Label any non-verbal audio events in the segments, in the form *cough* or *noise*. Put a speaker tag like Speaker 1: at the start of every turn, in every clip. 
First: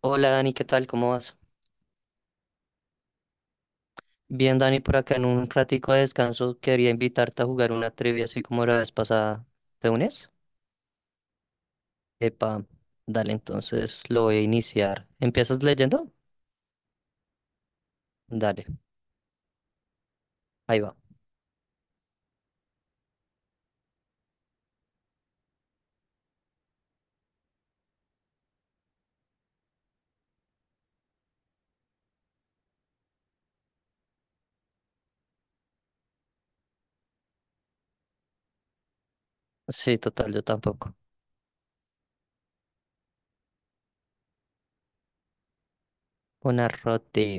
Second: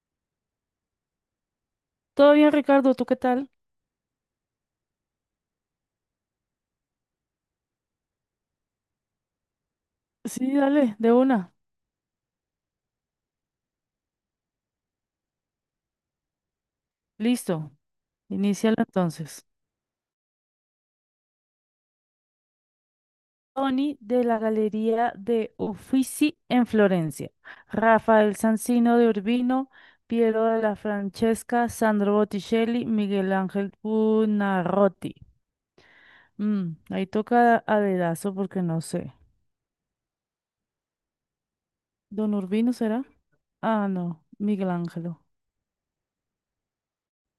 Speaker 1: Hola Dani, ¿qué tal? ¿Cómo vas?
Speaker 2: Todo bien, Ricardo, ¿tú qué tal?
Speaker 1: Bien, Dani, por acá en un ratico de descanso quería invitarte a jugar una trivia así como la vez pasada. ¿Te unes?
Speaker 2: Sí, dale, de una.
Speaker 1: Epa, dale, entonces lo voy a iniciar. ¿Empiezas leyendo?
Speaker 2: Listo.
Speaker 1: Dale,
Speaker 2: Inicialo entonces.
Speaker 1: ahí va.
Speaker 2: Tony de la Galería de Uffizi en Florencia. Rafael Sanzino de Urbino, Piero de la Francesca, Sandro Botticelli, Miguel Ángel Buonarroti. Ahí toca a dedazo porque no sé.
Speaker 1: Sí, total, yo tampoco.
Speaker 2: ¿Don Urbino será? Ah, no, Miguel Ángelo.
Speaker 1: Una roti.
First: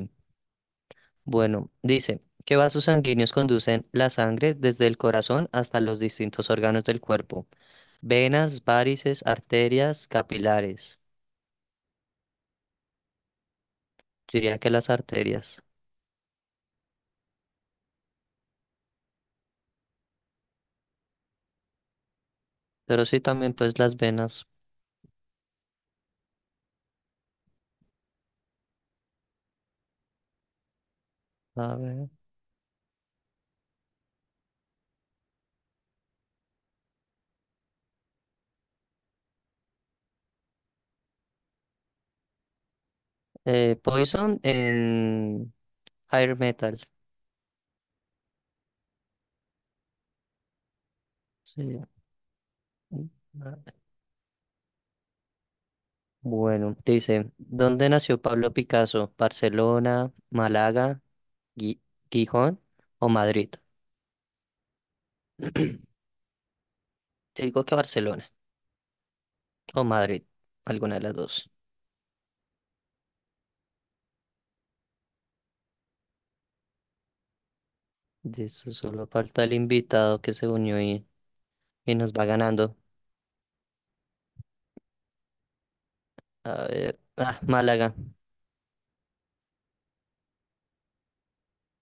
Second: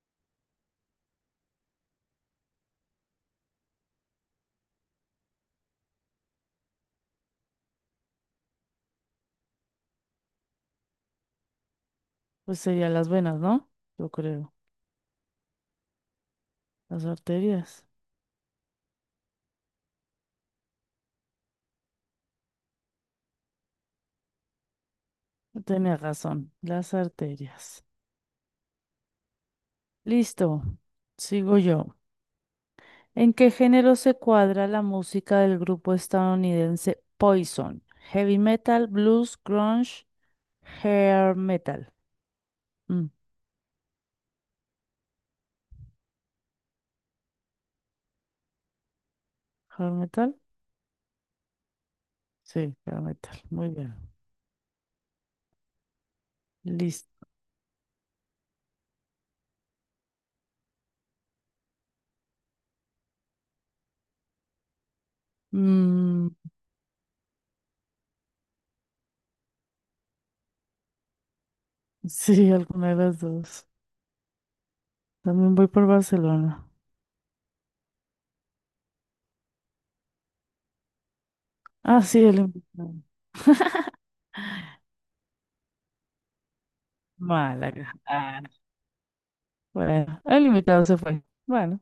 Speaker 1: Bueno, dice, ¿qué vasos sanguíneos conducen la sangre desde el corazón hasta los distintos órganos del cuerpo? Venas, várices, arterias, capilares.
Speaker 2: Pues serían las venas, ¿no? Yo
Speaker 1: Yo
Speaker 2: creo.
Speaker 1: diría que las arterias,
Speaker 2: Las arterias.
Speaker 1: pero sí también pues las venas.
Speaker 2: Tenía razón, las arterias. Listo, sigo
Speaker 1: A
Speaker 2: yo.
Speaker 1: ver.
Speaker 2: ¿En qué género se cuadra la música del grupo estadounidense Poison? Heavy metal, blues, grunge, hair metal. Mm,
Speaker 1: Poison en Higher Metal.
Speaker 2: ¿Hair metal?
Speaker 1: Sí.
Speaker 2: Sí, hair metal. Muy
Speaker 1: Vale.
Speaker 2: bien.
Speaker 1: Bueno,
Speaker 2: Listo.
Speaker 1: dice, ¿dónde nació Pablo Picasso? ¿Barcelona, Málaga, Gui- Gijón o Madrid?
Speaker 2: Mm,
Speaker 1: Te digo que Barcelona o Madrid, alguna de las dos.
Speaker 2: *laughs* sí, alguna de las dos. También voy por Barcelona.
Speaker 1: De eso solo falta el invitado que se unió y
Speaker 2: Ah,
Speaker 1: nos
Speaker 2: sí,
Speaker 1: va
Speaker 2: el
Speaker 1: ganando.
Speaker 2: invitado.
Speaker 1: A ver, ah, Málaga.
Speaker 2: Málaga. Ah, bueno, el invitado se fue. Bueno.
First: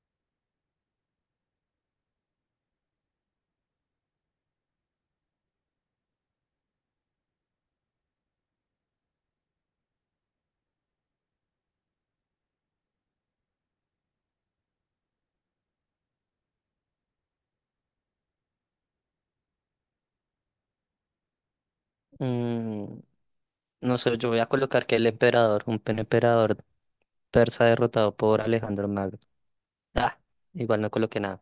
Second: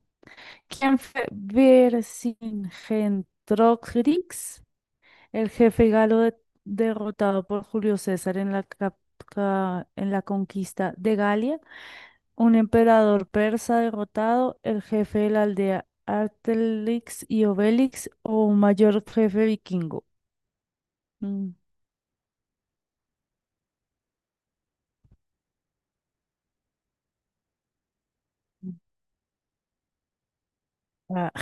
Speaker 2: ¿Quién fue Vercingetorix? El jefe galo derrotado por Julio César en la conquista de Galia, un emperador persa derrotado, el jefe de la aldea Artelix y Obelix o un mayor jefe vikingo. Mm,
Speaker 1: Mm, no sé, yo voy a colocar que el emperador, un emperador persa derrotado por Alejandro Magno. Ah, igual no coloqué
Speaker 2: ah.
Speaker 1: nada.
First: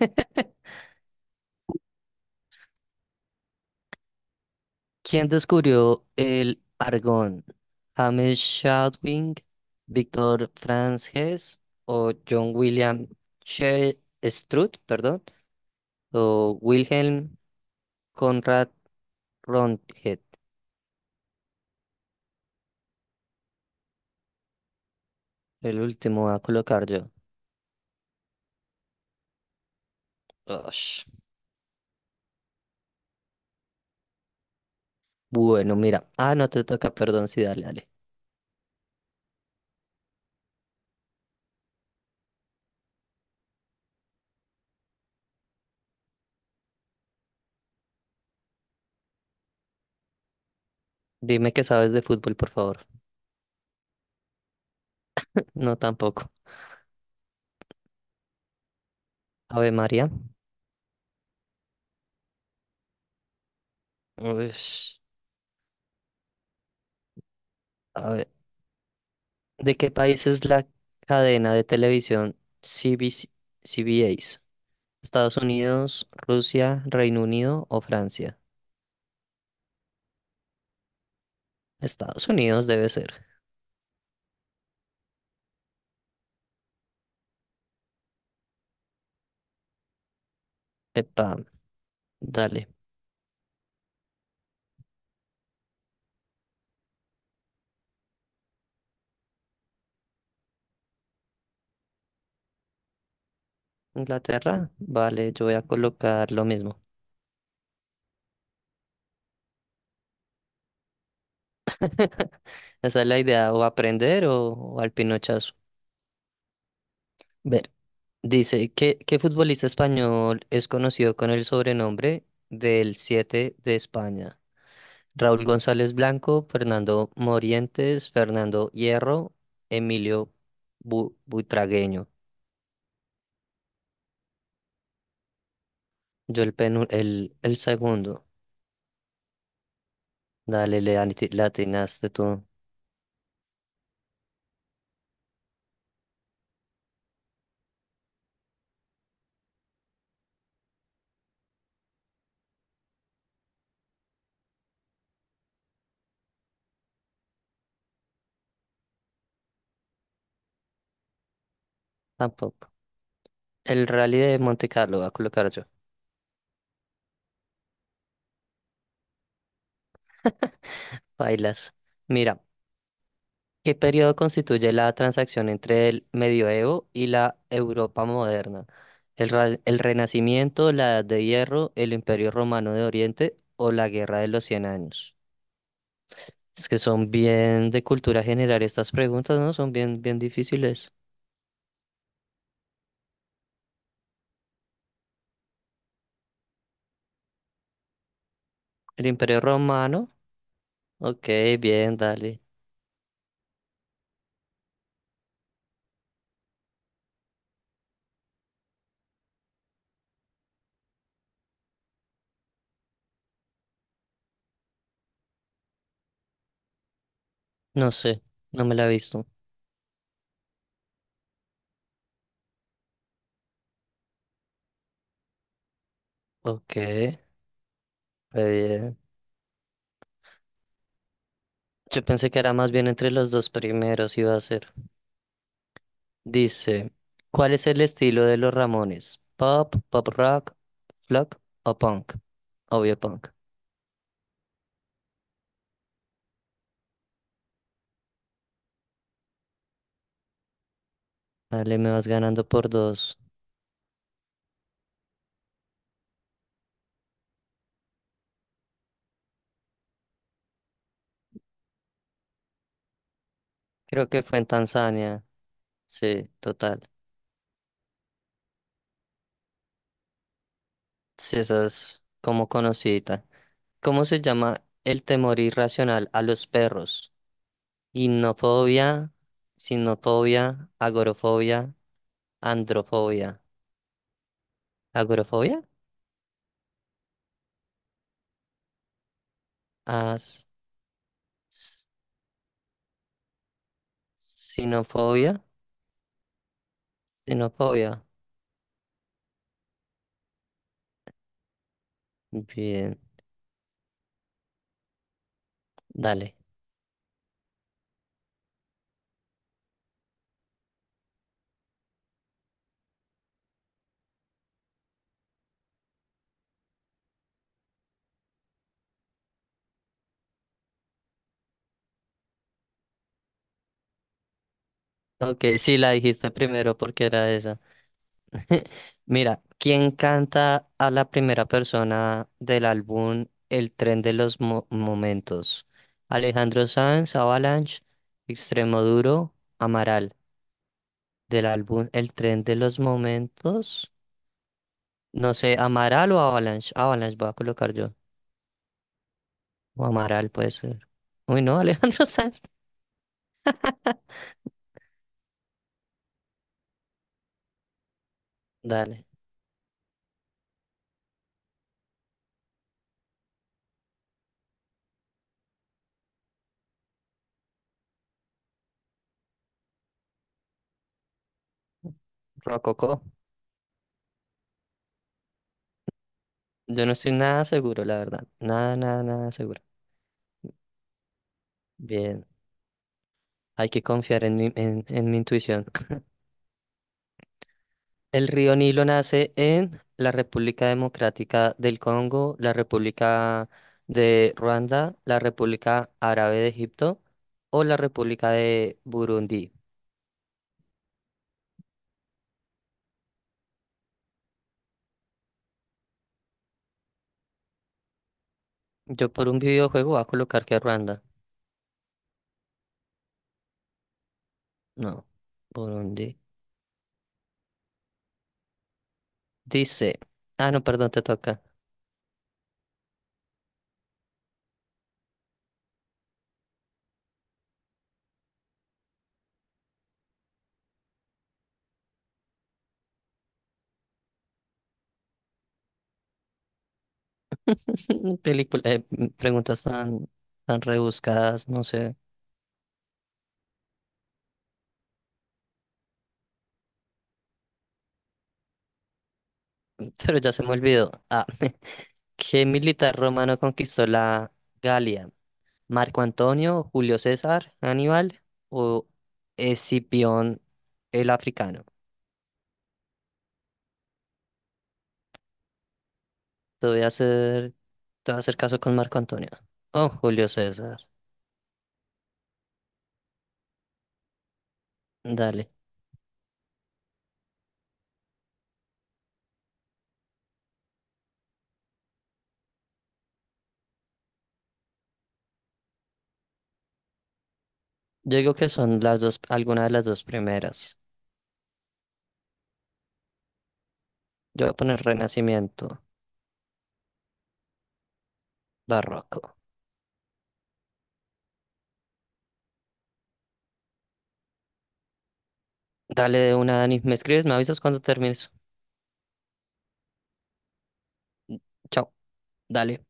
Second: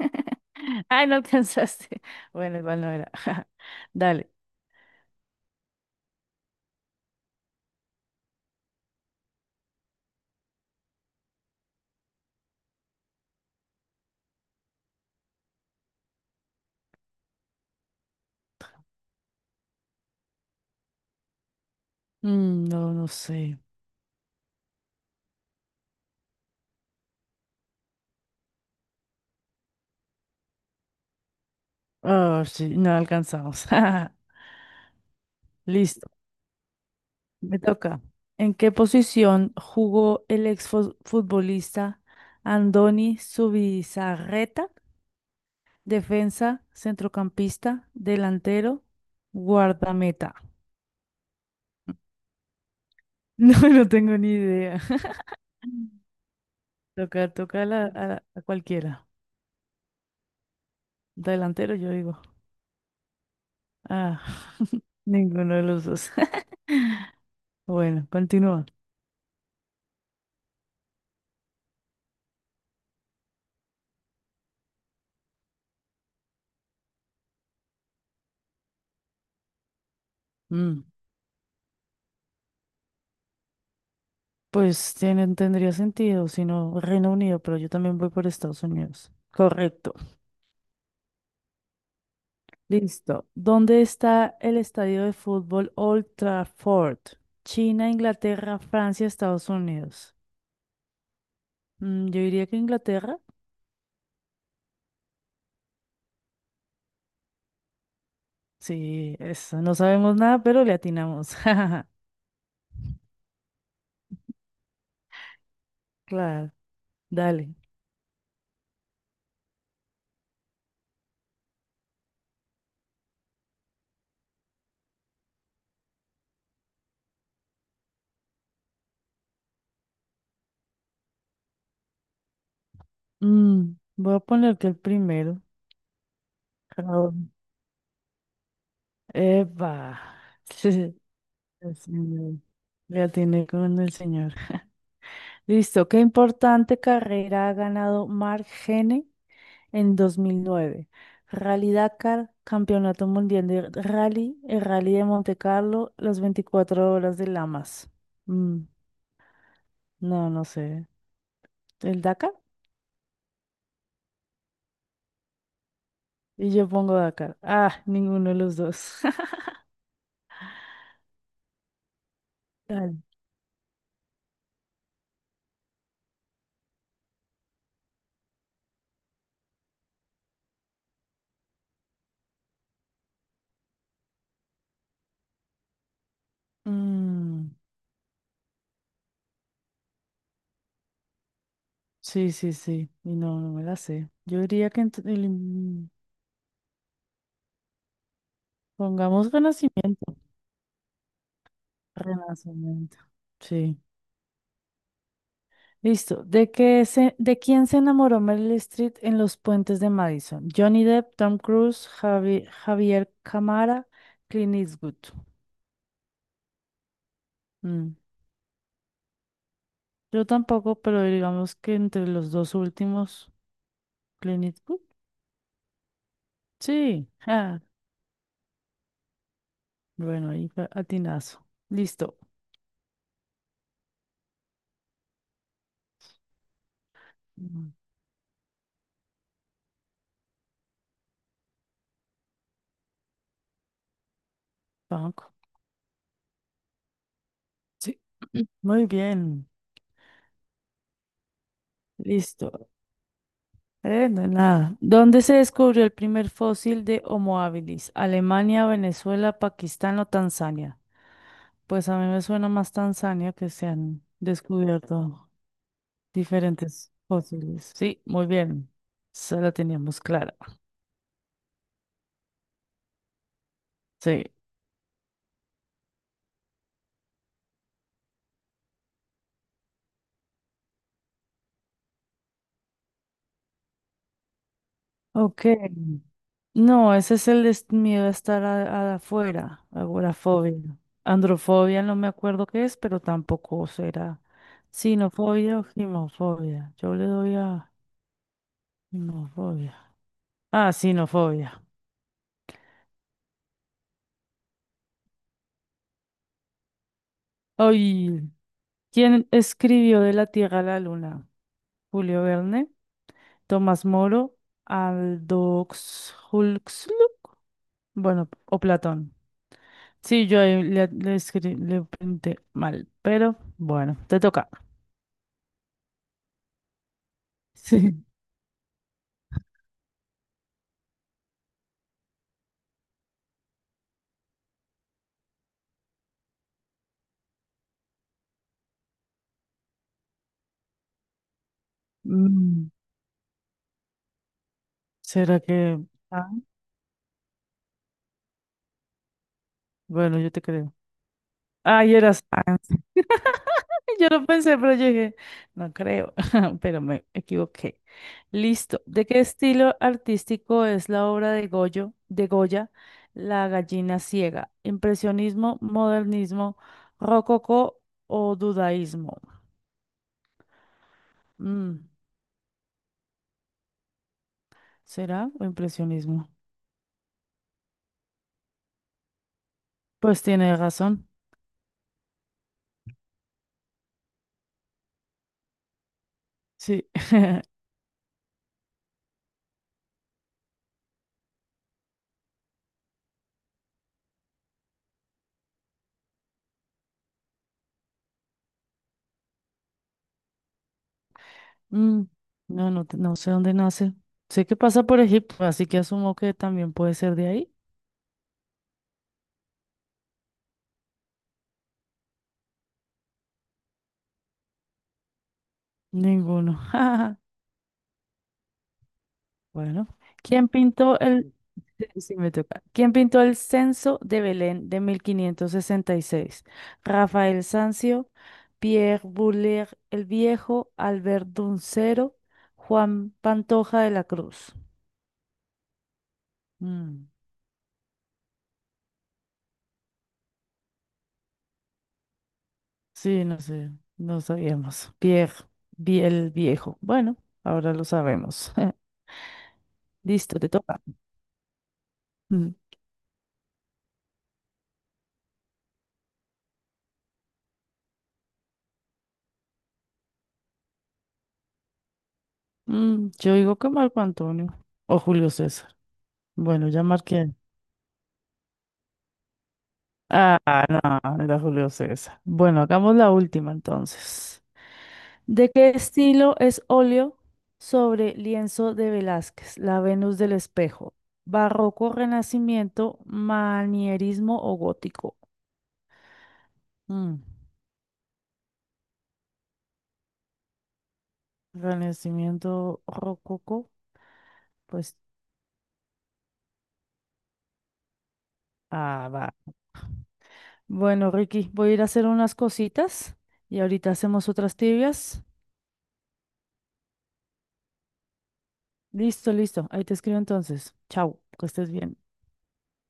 Speaker 1: *laughs*
Speaker 2: Ay, no alcanzaste. Bueno, igual no era. *laughs* Dale.
Speaker 1: ¿Quién descubrió el argón? ¿James Chadwick, Víctor Franz Hess o John William Strutt, perdón, o Wilhelm Conrad Röntgen?
Speaker 2: No, no sé.
Speaker 1: El último voy a colocar yo. Ush.
Speaker 2: Ah, sí, no alcanzamos. *laughs*
Speaker 1: Bueno,
Speaker 2: Listo,
Speaker 1: mira. Ah, no te toca, perdón, sí,
Speaker 2: me
Speaker 1: dale, dale.
Speaker 2: toca. ¿En qué posición jugó el exfutbolista Andoni Zubizarreta? Defensa, centrocampista, delantero, guardameta. *laughs*
Speaker 1: Dime que sabes de fútbol, por favor.
Speaker 2: No, no tengo ni idea.
Speaker 1: No,
Speaker 2: *laughs*
Speaker 1: tampoco.
Speaker 2: Toca, toca a cualquiera.
Speaker 1: Ave María.
Speaker 2: Delantero, yo digo. Ah, *laughs*
Speaker 1: Ush.
Speaker 2: ninguno de los dos. *laughs* Bueno,
Speaker 1: A ver.
Speaker 2: continúa.
Speaker 1: ¿De qué país es la cadena de televisión CBC? ¿CBS? Estados Unidos, Rusia, Reino Unido o Francia.
Speaker 2: Mm,
Speaker 1: Estados Unidos debe ser.
Speaker 2: Pues tendría sentido, si no Reino Unido, pero yo también voy por Estados Unidos. Correcto.
Speaker 1: Epa, dale.
Speaker 2: Listo. ¿Dónde está el estadio de fútbol Old Trafford? China, Inglaterra, Francia, Estados Unidos. Yo diría que Inglaterra.
Speaker 1: Inglaterra, vale, yo voy a colocar lo mismo.
Speaker 2: Sí, eso. No sabemos nada, pero le atinamos. *laughs*
Speaker 1: *laughs* Esa es la idea, o aprender o al pinochazo.
Speaker 2: Claro, dale.
Speaker 1: Ver, dice, ¿qué futbolista español es conocido con el sobrenombre del 7 de España? Raúl González Blanco, Fernando Morientes, Fernando Hierro, Emilio Buitragueño.
Speaker 2: Voy a poner que el primero.
Speaker 1: Yo el, penu-
Speaker 2: Raúl.
Speaker 1: el segundo.
Speaker 2: Eva.
Speaker 1: Dale,
Speaker 2: *laughs*
Speaker 1: le
Speaker 2: El
Speaker 1: atinaste tú.
Speaker 2: señor. Le atiné con el señor. *laughs* Listo. ¿Qué importante carrera ha ganado Mark Gene? En 2009 Rally Dakar, Campeonato Mundial de Rally, el Rally de Monte Carlo, las 24 horas de Lamas. Mm, no, no sé. ¿El Dakar?
Speaker 1: Tampoco. El Rally de Monte Carlo va a colocar yo.
Speaker 2: Y yo pongo Dakar. Ah, ninguno de los dos. *laughs*
Speaker 1: Bailas. Mira,
Speaker 2: Dale.
Speaker 1: ¿qué periodo constituye la transacción entre el medioevo y la Europa moderna? El Renacimiento, la Edad de Hierro, el Imperio Romano de Oriente o la Guerra de los Cien Años? Es que son
Speaker 2: Mm,
Speaker 1: bien de cultura general estas preguntas, ¿no? Son bien, bien difíciles.
Speaker 2: sí, sí, sí. Y no, no me la sé. Yo diría que
Speaker 1: ¿El
Speaker 2: pongamos
Speaker 1: Imperio
Speaker 2: Renacimiento.
Speaker 1: Romano? Ok, bien, dale.
Speaker 2: Renacimiento. Sí. Listo. ¿De quién se enamoró Meryl Streep en Los Puentes de Madison? Johnny Depp, Tom Cruise, Javier Camara, Clint Eastwood.
Speaker 1: No
Speaker 2: Mm,
Speaker 1: sé, no me la he visto.
Speaker 2: Yo tampoco, pero digamos que entre los dos últimos, Clint Eastwood.
Speaker 1: Ok,
Speaker 2: Sí.
Speaker 1: re
Speaker 2: *laughs* Ah,
Speaker 1: bien.
Speaker 2: bueno, ahí fue atinazo.
Speaker 1: Yo
Speaker 2: Listo.
Speaker 1: pensé que era más bien entre los dos primeros iba a ser. Dice, ¿cuál es
Speaker 2: Mm,
Speaker 1: el estilo de los Ramones? ¿Pop, pop rock, flock o punk? Obvio punk.
Speaker 2: Banco. Sí. Muy bien.
Speaker 1: Dale, me vas ganando
Speaker 2: Listo.
Speaker 1: por dos.
Speaker 2: No hay nada. ¿Dónde se descubrió el primer fósil de Homo habilis? ¿Alemania, Venezuela, Pakistán o Tanzania? Pues a mí me suena más Tanzania que se han
Speaker 1: Creo que fue en Tanzania.
Speaker 2: descubierto
Speaker 1: Sí, total.
Speaker 2: diferentes fósiles. Sí, muy bien. Esa la teníamos clara.
Speaker 1: Sí, esa es como conocidita. ¿Cómo se
Speaker 2: Sí.
Speaker 1: llama el temor irracional a los perros? Innofobia, sinofobia, agorofobia, androfobia.
Speaker 2: Ok.
Speaker 1: ¿Agorofobia?
Speaker 2: No, ese es el miedo a estar afuera,
Speaker 1: As...
Speaker 2: agorafobia. Androfobia no me acuerdo qué es, pero tampoco será
Speaker 1: Sinofobia,
Speaker 2: sinofobia o gimofobia. Yo le doy a
Speaker 1: sinofobia.
Speaker 2: gimofobia. Ah, sinofobia.
Speaker 1: Bien, dale.
Speaker 2: Ay, ¿quién escribió De la Tierra a la Luna? Julio Verne. Tomás Moro, Aldo Huxley, bueno, o Platón. Sí, yo ahí le escribí, le pinté mal, pero bueno, te toca. *laughs*
Speaker 1: Ok, sí la dijiste primero porque era esa.
Speaker 2: Sí.
Speaker 1: *laughs* Mira, ¿quién canta a la primera persona del álbum El tren de los momentos? Alejandro Sanz, Avalanche, Extremoduro, Amaral. Del álbum El tren de
Speaker 2: Mm,
Speaker 1: los momentos. No
Speaker 2: ¿Será
Speaker 1: sé,
Speaker 2: que...?
Speaker 1: Amaral o
Speaker 2: Ah,
Speaker 1: Avalanche. Avalanche voy a colocar yo. O
Speaker 2: bueno,
Speaker 1: Amaral
Speaker 2: yo te
Speaker 1: puede
Speaker 2: creo.
Speaker 1: ser. Uy, no,
Speaker 2: Ah, y
Speaker 1: Alejandro *laughs*
Speaker 2: eras...
Speaker 1: Sanz.
Speaker 2: *laughs* Yo lo pensé, pero yo dije, no creo, *laughs* pero me equivoqué. Listo.
Speaker 1: Dale.
Speaker 2: ¿De qué estilo artístico es la obra de Goya, La gallina ciega? ¿Impresionismo, modernismo, rococó o dudaísmo? Mm,
Speaker 1: Rococó.
Speaker 2: ¿Será o impresionismo?
Speaker 1: Yo no estoy nada seguro, la verdad. Nada, nada, nada seguro.
Speaker 2: Pues tiene razón.
Speaker 1: Bien, hay que confiar en mi, en mi intuición.
Speaker 2: Sí. *laughs*
Speaker 1: El río Nilo nace en la República Democrática del Congo, la República de Ruanda, la República Árabe de Egipto o la República de Burundi.
Speaker 2: Mm, no, no, no sé dónde nace. Sé que pasa por Egipto, así que asumo que también puede ser de ahí.
Speaker 1: Yo por un videojuego voy a colocar que Ruanda. No, Burundi.
Speaker 2: Ninguno. *laughs* Bueno,
Speaker 1: Dice.
Speaker 2: ¿quién
Speaker 1: Ah, no, perdón,
Speaker 2: pintó
Speaker 1: te
Speaker 2: el,
Speaker 1: toca.
Speaker 2: sí, *laughs* sí, me toca. ¿Quién pintó el censo de Belén de 1566? Rafael Sanzio, Pierre Buller el Viejo, Albert Duncero, Juan Pantoja de la Cruz. Mm,
Speaker 1: *laughs* Película, preguntas tan, tan rebuscadas, no sé.
Speaker 2: sí, no sé, no sabíamos. Pierre el Viejo. Bueno, ahora lo sabemos. *laughs*
Speaker 1: Pero ya
Speaker 2: Listo,
Speaker 1: se me
Speaker 2: te toca.
Speaker 1: olvidó. Ah, *laughs* ¿qué
Speaker 2: Mm,
Speaker 1: militar romano conquistó la Galia? ¿Marco Antonio, Julio César, Aníbal o Escipión el africano?
Speaker 2: yo digo que Marco Antonio o Julio César.
Speaker 1: Te
Speaker 2: Bueno,
Speaker 1: voy
Speaker 2: ya
Speaker 1: a
Speaker 2: marqué.
Speaker 1: hacer, te voy a hacer caso con Marco Antonio. Oh, Julio
Speaker 2: Ah,
Speaker 1: César.
Speaker 2: no, no era Julio César. Bueno, hagamos la última entonces.
Speaker 1: Dale.
Speaker 2: ¿De qué estilo es óleo sobre lienzo de Velázquez, la Venus del espejo? ¿Barroco, Renacimiento, Manierismo o Gótico? Mm,
Speaker 1: Yo digo que son las dos, alguna de las dos primeras.
Speaker 2: Renacimiento, Rococó,
Speaker 1: Yo voy a poner
Speaker 2: pues,
Speaker 1: Renacimiento,
Speaker 2: ah, va.
Speaker 1: Barroco.
Speaker 2: Bueno, Ricky, voy a ir a hacer unas cositas y ahorita hacemos otras tibias.
Speaker 1: Dale de una, Dani. ¿Me escribes? ¿Me avisas cuando termines?
Speaker 2: Listo, listo. Ahí te escribo entonces. Chao, que estés
Speaker 1: Chao.
Speaker 2: bien.
Speaker 1: Dale.